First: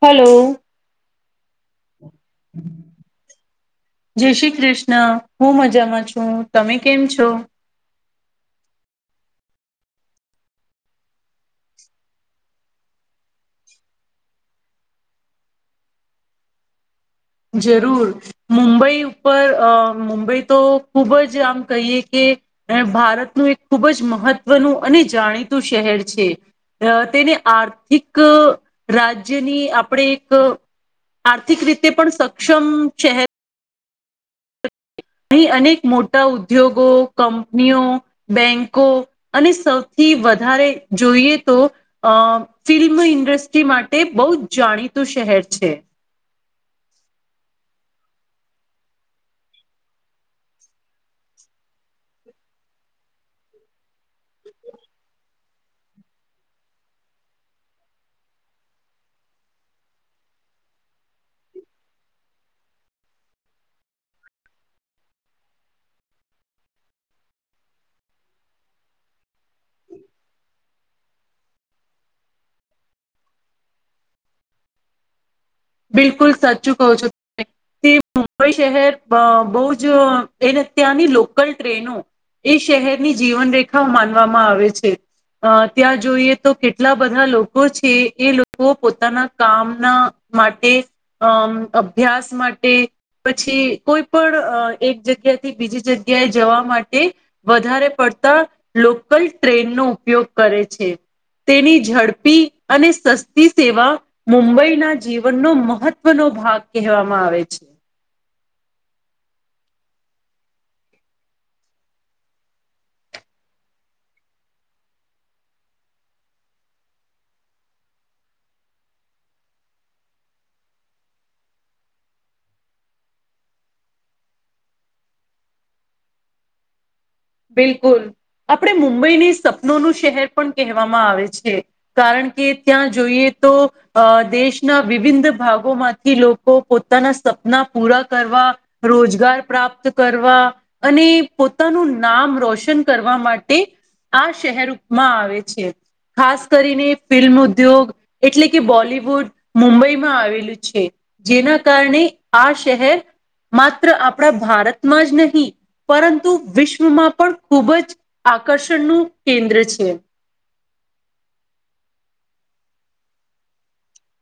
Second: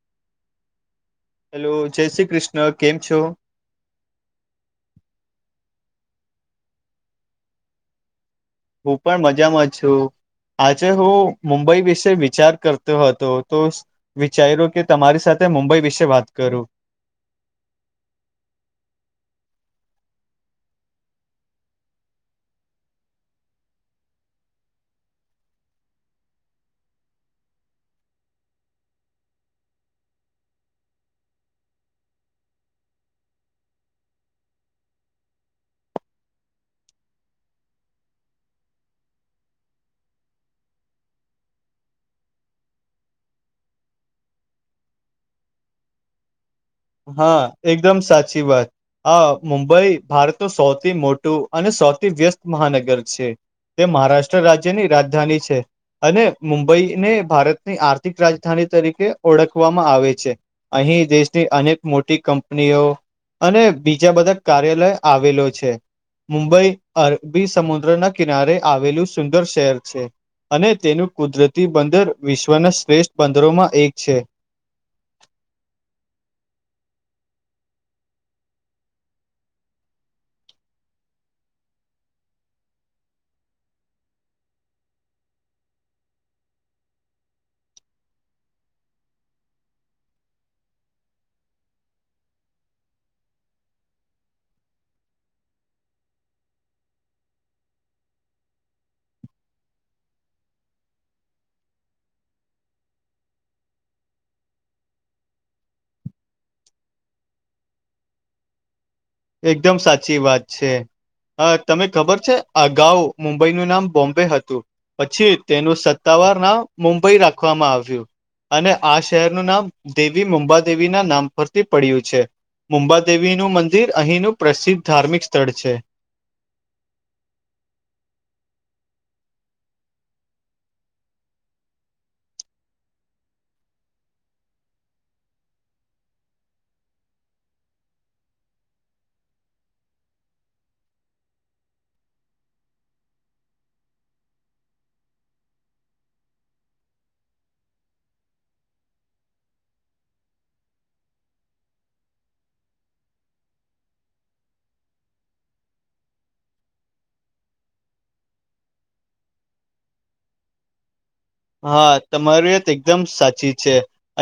Hello hello જય શ્રી કૃષ્ણ કેમ છો? જય શ્રી કૃષ્ણ હું મજામાં છું તમે કેમ છો? હું પણ મજામાં છું. આજે હું મુંબઈ વિશે વિચાર કરતો હતો તો વિચાર્યું કે તમારી સાથે મુંબઈ વિશે વાત કરું. જરૂર મુંબઈ ઉપર અ મુંબઈ તો ખુબ જ આમ કહીએ કે ભારતનું એક ખૂબ જ મહત્વનું અને જાણીતું શહેર છે. અ તેને આર્થિક રાજ્યની આપણે એક આર્થિક રીતે પણ સક્ષમ શહેર અહી અનેક મોટા ઉદ્યોગો કંપનીઓ બેંકો અને સૌથી વધારે જોઈએ તો અ ફિલ્મ ઇન્ડસ્ટ્રી માટે બહુ જ જાણીતું શહેર છે. હા એકદમ સાચી વાત. આ મુંબઈ ભારતનું સૌથી મોટું અને સૌથી વ્યસ્ત મહાનગર છે. તે મહારાષ્ટ્ર રાજ્યની રાજધાની છે. અને મુંબઈને ભારતની આર્થિક રાજધાની તરીકે ઓળખવામાં આવે છે. અહીં દેશની અનેક મોટી કંપનીઓ અને બીજા બધા કાર્યાલય આવેલો છે. મુંબઈ અરબી સમુદ્રના કિનારે આવેલું સુંદર શહેર છે. અને તેનું કુદરતી બંદર વિશ્વના શ્રેષ્ઠ બંદરોમાં એક છે. બિલકુલ સાચું કો છો તે મુંબઈ શહેર બહુ જ એને અત્યારની લોકલ ટ્રેનો એ શહેરની જીવન રેખાઓ માનવામાં આવે છે. અ ત્યાં જોઈએ તો કેટલા બધા લોકો છે એ લોકો પોતાના કામના માટે અમ અભ્યાસ માટે પછી કોઈ પણ અ એક જગ્યા થી બીજી જગ્યાએ જવા માટે વધારે પડતા લોકલ ટ્રેન નો ઉપયોગ કરે છે. તેની ઝડપી અને સસ્તી સેવા મુંબઈના જીવનનો મહત્વનો ભાગ કહેવામાં આવે છે. એકદમ સાચી વાત છે. હ તમે ખબર છે અગાઉ મુંબઈનું નામ બોમ્બે હતું. પછી તેનું સત્તાવાર નામ મુંબઈ રાખવામાં આવ્યું. અને આ શહેરનું નામ દેવી મુંબાદેવી ના નામ પરથી પડ્યું છે. મુંબાદેવીનું મંદિર અહીંનું પ્રસિદ્ધ ધાર્મિક સ્થળ છે. બિલકુલ આપણે મુંબઈની સપનોનું શહેર પણ કહેવામાં આવે છે. કારણ કે ત્યાં જોઈએ તો અ દેશના વિવિનધ ભાગોમાંથી લોકો પોતાના સપના પૂરા કરવા રોજગાર પ્રાપ્ત કરવા અને પોતાનું નામ રોશન કરવા માટે આ શહેરમાં આવે છે. ખાસ કરીને ફિલ્મ ઉદ્યોગ એટલે કે બોલિવુડ મુંબઈમાં આવેલું છે. જેના કારણે આ શેહેર માત્ર આપણા ભારતમાં જ નહીં પરંતુ વિશ્ શ્વમાં પણ ખુબ જ આકર્ષણનું કેન્દ્ર છે. હા તમારી વાત એકદમ સાચી છે,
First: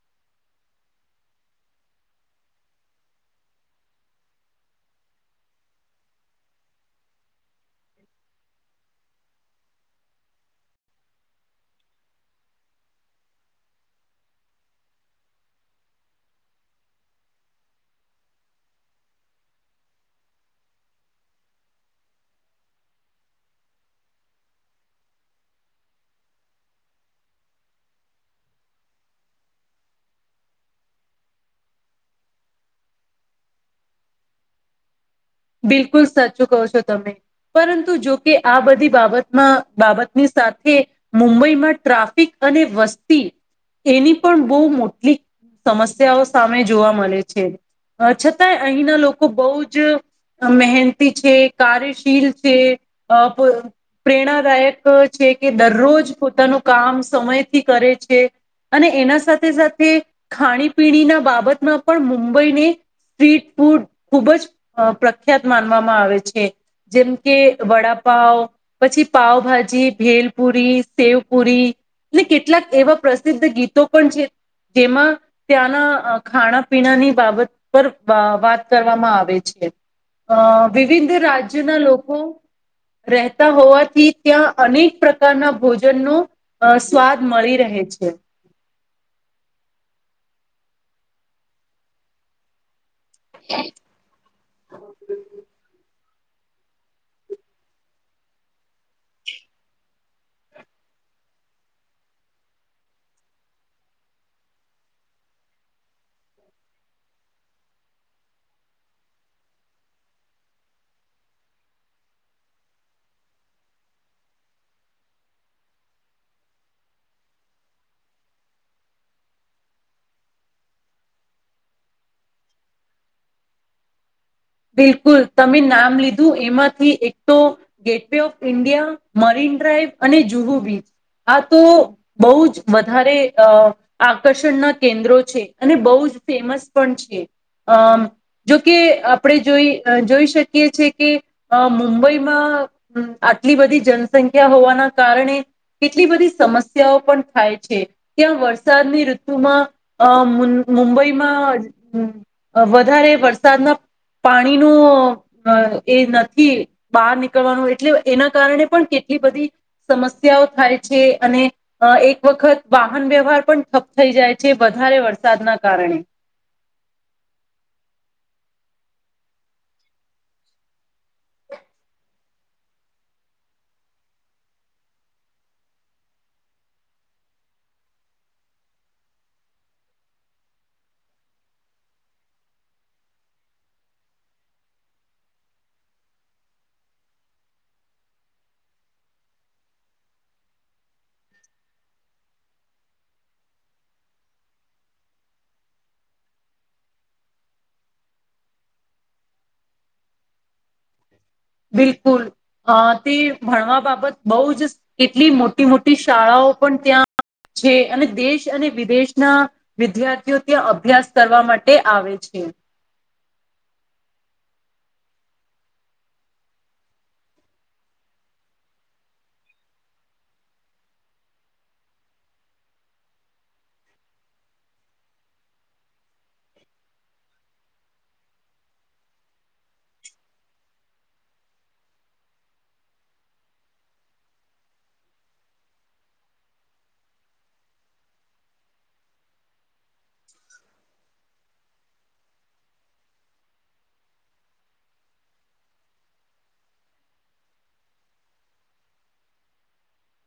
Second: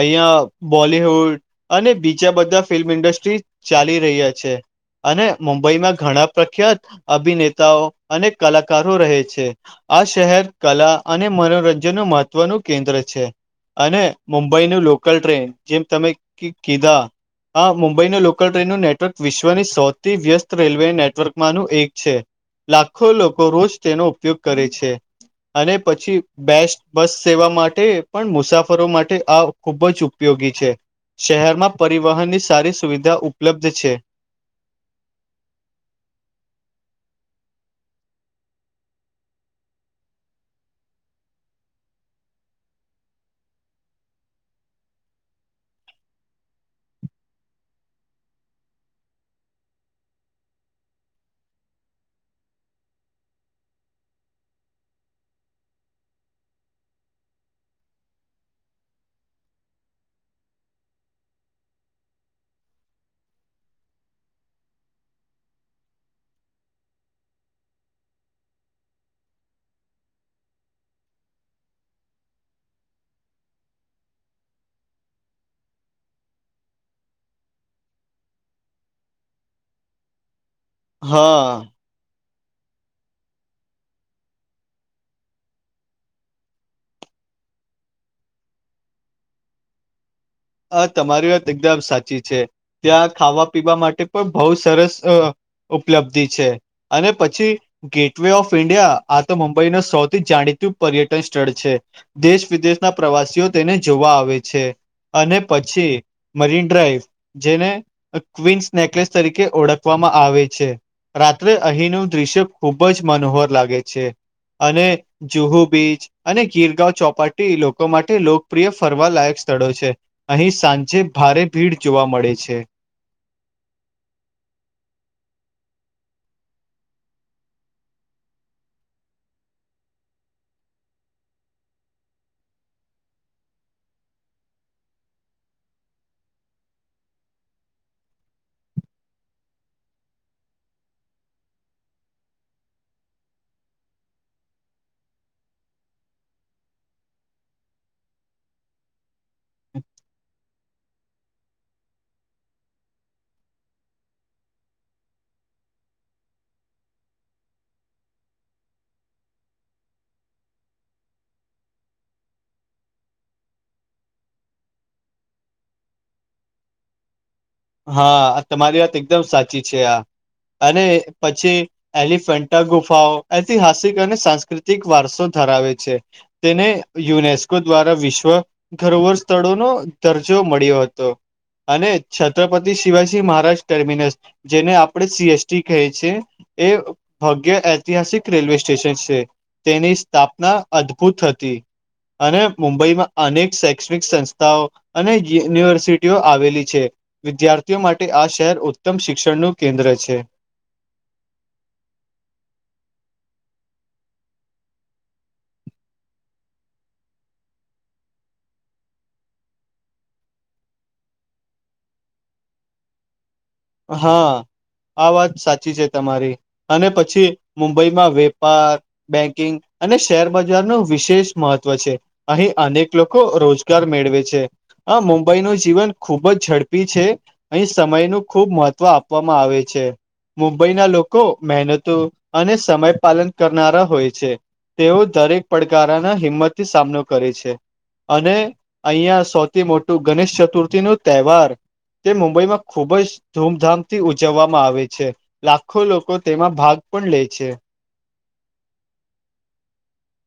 અહિયાં બોલીહુડ અને બીજા બધા ફિલ્મ ઇન્ડસ્ટ્રી ચાલી રહ્યા છે. અને મુંબઈમાં ઘણા પ્રખ્યાત અભિનેતાઓ અને કલાકારો રહે છે. આ શહેર કલા અને મનોરંજન નું મહત્વનું કેન્દ્ર છે. અને મુંબઈ નું લોકલ ટ્રેન જેમ તમે કી કીધા હા મુંબઈનું લોકલ ટ્રેનનું નેટવર્ક વિશ્વની સૌથી વ્યસ્ત રેલવે નેટવર્કમાંનું એક છે. લાખો લોકો રોજ તેનો ઉપયોગ કરે છે અને પછી બેસ્ બસ સેવા માટે પણ મુસાફરો માટે આ ખુબ જ ઉપયોગી છે. શહેરમાં પરિવહનની સારી સુવિધા ઉપલબ્ધ છે. બિલકુલ સાચું કહો છો તમે. પરંતુ જોકે આ બધી બાબતમાં બાબતની સાથે મુંબઈમાં ટ્રાફિક અને વસ્તી એની પણ બહુ મોટલી સમસ્યાઓ સામે જોવા મળે છે, અ છતાંય અહીંના લોકો બહુ જ મહેનંતી છે, કાર્યશીલ છે, અ પ્રેરણાદાયક અ છે કે દરરોજ પોતાનું કામ સમયથી કરે છે. અને એના સાથે સાથે ખાણીપીણી ના બાબતમાં પણ મુંબઈને સ્ટ્રીટ ફૂડ ખુબ જ અ પ્રખ્યાત માનવામાં આવે છે. જેમ કે વડાંપાવ પછી પાાવભાજી, ભેલપુરી, સેવ પુરી. એટલે કેટલાક એવા પ્રસિદ્ધ ગીતો પણ છે, જેમાં ત્યાંના ખાણા પીણાની બાબત પર વા વાત કરવામાં આવે છે. અ વિવિધ હા રાજ્યના લોકો રહેતા હોવાથી ત્યાં અનેક પ્રકારના ભોજનનો અ સ્વાદ મળી રહે છે. અ તમારી વાત એકદમ સાચી છે, ત્યાં ખાવા પીવા માટે પણ બહુ સરસ અ ઉપલબ્ધિ છે, અને પછી ગેટ વ ઓફ ઇન્ડિયા, આ તો મુંબઈનું સૌથી જાણીતું પર્યટન સ્થળ છે. દેશ વિદેશના પ્રવાસીઓ તેને જોવા આવે છે. અને પછી મરીન ડ્રાઈવ જેને ક્વિન્સ નેકલેસ તરીકે ઓળખવામાં આવે છે. રાત્રે અહીંનું દ્રશ્ય ખૂબ જ મનોહર લાગે છે અને જુહુ બીચ અને ગીરગાંવ ચોપાટી લોકો માટે લોકપ્રિય ફરવા લાયક સ્થળો છે. અહીં સાંજે ભારે ભીડ જોવા મળે છે. બિલકુલ તમે નામ લીધું એમાંથી એક તો ગેટ વ ઓફ ઇન્ડિયા મરીન ડ્રાઈવ અને જુહુ બીચ આ તો બહુ જ વધારે અ આકર્ષણના કેન્દ્રો છે અને બહુ જ ફેમસ પણ છે અમ જોકે આપણે જોઈ જોઈ શકીએ છે કે અ મુંબઈમાં આટલી બધી જનસંખ્યા હોવાના કારણે એટલી બધી સમસ્યાઓ પણ થાય છે ત્યાં વરસાદની ઋતુમાં અ મુંબઈમાં વધારે વરસાદના પાણીનું અ એ નથી બહાર નીકળવાનું એટલે એના કારણે પણ કેટલી બધી સમસ્યાઓ થાય છે અને અ એક વખત વાહન વ્યવહાર પણ ઠપ્પ થઈ જાય છે વધારે વરસાદના કારણે હા તમારી વાત એકદમ સાચી છે આ અને પછી એલિફન્ટા ગુફાઓ ઐતિહાસિક અને સાંસ્કૃતિક વારસો ધરાવે છે તેને યુનેસ્કો દ્વારા વિશ્વ ઘરોવર સ્થળોનો દરજો મળ્યો હતો અને છત્રપતિ શિવાજી મહારાજ ટર્મિનસ જેને આપડણે સીએસટી કહે છે એ ભાગ્ય ઐતિહાસિક રેલવે સ્ટેશન છે તેની સ્થાપના અદભુત હતી અને મુંબઈમાં અનેક શૈક્ષણિક સંસ્થાઓ અને યુનિવર્સિટીઓ આવેલી છે વિદ્યાર્થીઓ માટે આ શહેર ઉત્તમ શિક્ષણનું કેન્દ્ર છે બિલકુલ અ તે ભણવા બાબત બહ જ કેટલી મોટી મોટી શાળાઓ પણ ત્યાં. છે અને દેશ અને વિદેશના વિદ્યાર્થીઓ ત્યાં અભ્યાસ કરવા માટે આવે છે. હા આ વાત સાચી છે તમારી અને પછી મુંબઈમાં વેપાર બેંકિંગ અને શેરબજાર નો વિશેષ મહત્ત્વ છે. અહીં અનેક લોકો રોજગાર મેળવે છે. હા મુંબઈનું જીવન ખુબ જ ઝડપી છે અહીં સમયનું. ખૂબ મહત્ત્વ આપવામાં આવે છે. મુંબઈના લોકો મહેનતો અને સમય પાલન કરનારા હોય છે. તેઓ દરેક પડકારના હિંમતથી સામનો કરે છે. અને અહં સૌથી મોટું ગણેશ ચતુર્થી નું તહેવાર તે મુંબઈમાં ખુબ જ ધૂમધામથી ઉજવવામાં આવે છે લાખો લોકો તેમાં ભાગ પણ લે છે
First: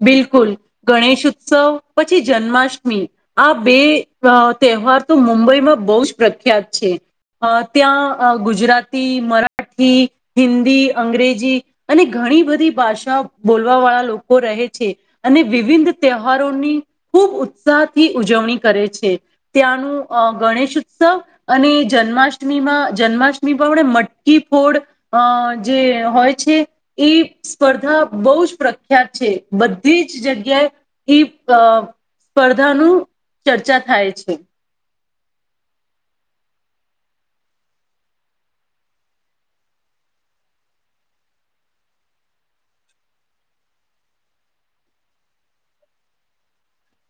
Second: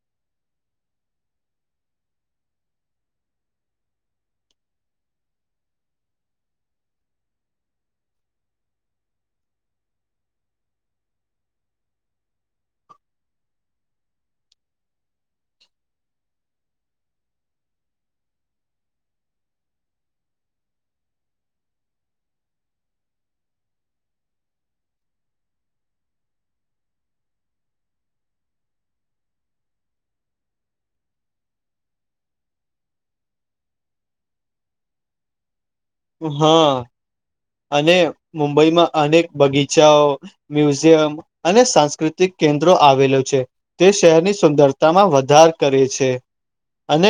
બિલકુલ ગણેશ ઉત્સવ પછી જન્માષ્ટમી આ બે તહેવાર તો મુંબઈમાં બહુ જ પ્રખ્યાત છે અ ત્યાં ગુજરાતી મરાઠી હિન્દી અંગ્રેજી અને ઘણી બધી ભાષા બોલવા વાળા લોકો રહે છે. અને વિવિધ તહેવારોની ખૂબ ઉત્સાહથી ઉજવણી કરે છે ત્યાંનું અ ગણેશ ઉત્સવ અને જન્માષ્ટમીમાં જન્માષ્ટમી પણણે મટકી ફોડ અ જે હોય છે એ સ્પર્ધા બહ જ પ્રખ પખ્યાત છે બધી જ જગ્યાએ એઈ સ્પર્ધા નું ચર્ચા થાય છે. હા અને મુંબઈમાં અનેક બગીચાઓ મ્યુઝિયમ અને સાંસ્કૃતિક કેન્દ્રો આવેલો છે તે શહેરની સુંદરતામાં વધાર કરે છે અને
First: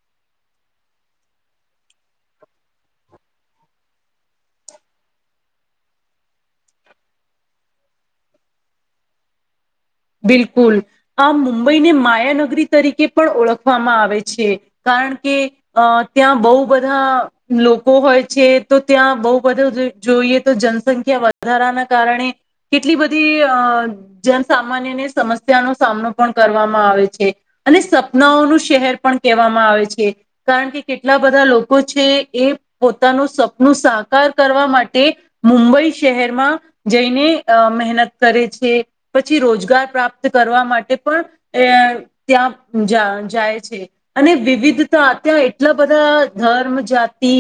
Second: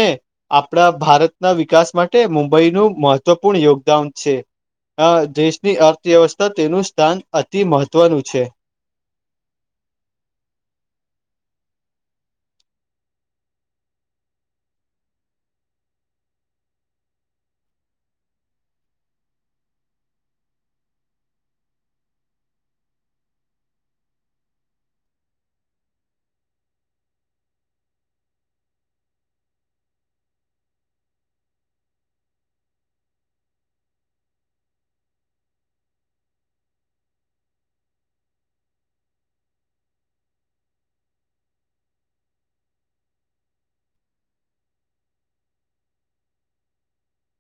આપણા ભારતના વિકાસ માટે મુંબઈનું મહત્વ પૂર્ણ યોગદાન છે. અ દેશની અર્થવ્યવસ્થા તેનું સ્થાન અતિ મહત્વનું છે. બિલકુલ આ મુંબઈને માયા નગરી તરીકે પણ ઓળખવામાં આવે છે. કારણ કે અ ત્યાં બહુ બધા લોકો હોય છે તો ત્યાં બહુ બધું જોઈએ તો જનસંખ્યા વધારાના કારણે કેટલી બધી અ જનસામાન્ય ને સમસ્યાનો સામનો પણ કરવામાં આવે છે. અને સપનાઓનું શહેર પણ કહેવામાં આવે છે. કારણ કે કેટલા બધા લોકો છે એ પોતાનું સપનું સાકાર કરવા માટે મુંબઈ શહેરમાં જઈને અ મહેનત કરે છે. પછી રોજગાર પ્રાપ્ત કરવા માટે પણ અ ત્યાં જા જાય છે. અને વિવિધતા અ ત્યાં એટલા બધા ધર્મ જાતિ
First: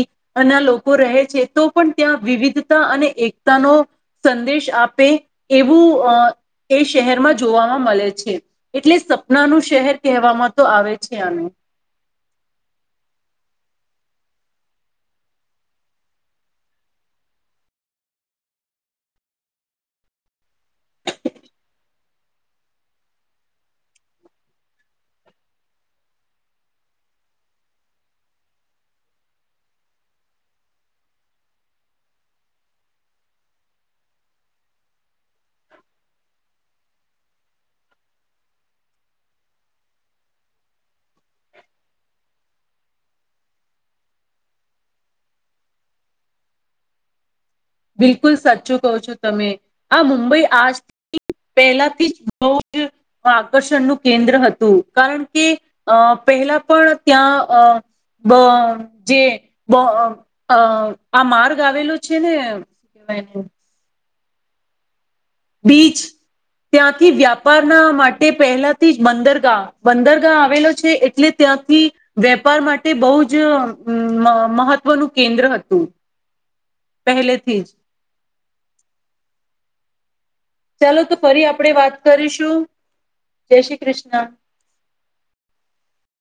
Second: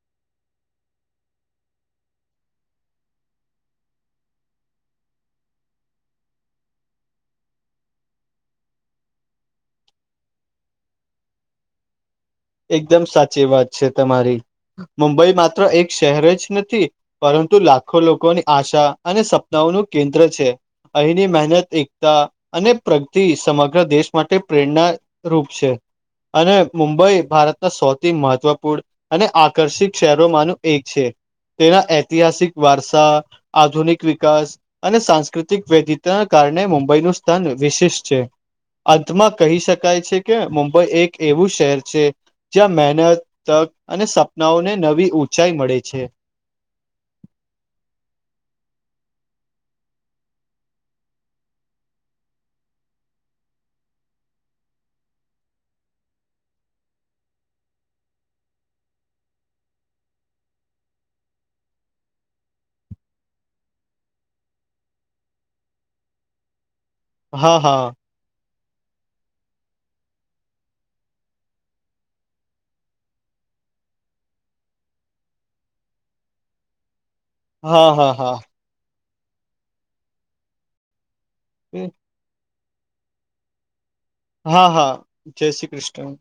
ના લોકો રહે છે તો પણ ત્યાં વિવિધતા અને એકતાનો સંદેશ આપે એવું અ એ શહેરમાં જોવાવામાં મળે છે એટલે સપના નું શહેર કહેવામાં તો આવે છે આને એકદમ સાચી વાત છે તમારી મુંબઈ માત્ર એક શહેર જ નથી પરંતુ લાખો લોકોની આશા અને સપનાઓનું કેન્દ્ર છે. અહીંની મહેનત એકતા અને પ્રગતિ સમગ્ર દેશ માટે પ્રેરણા રૂપ છે અને મુંબઈ ભારતના સૌથી મહત્વપૂર્ણ અને આકર્ષિત શહેરોમાંનું એક છે. તેના ઐતિહાસિક વારસા આધુનિક વિકાસ અને સાંસ્કૃતિક વૈધતાના કારણે મુંબઈનું સ્થાન વિશેિષ છે. અંતમાં કહી શકાય છે કે મુંબઈ એક એવું શહેર છે. જ્યાં મહેનત તક અને સપનાઓને નવી ઊંચાઈ મળે છે. બિલકુલ સાચું કહું છું તમે આ મુંબઈ આજ પહેલા થી જ બહુ જ આકર્ષણનું કેન્દ્ર હતું કારણ કે અ પહેલા પણ ત્યાં અ બ જે બ અ આ માર્ગ આવેલો છે ને [inaudible] બીચ ત્યાંથી હા વ્યાપારના હા માટે. તે પહેલાથી જ બંદરગાહ બંદરગાહ આવેલો છે એટલે ત્યાંથી વેપાર માટે બહુજ હું મહ મહત્વનું કેન્દ્ર હતું. પહેલે હા હા હા ચાલો તો ફરી આપણેે વાત કરીશું જય શ્રી કૃષ્ણ હા હા જય શ્રી કૃષ્ણ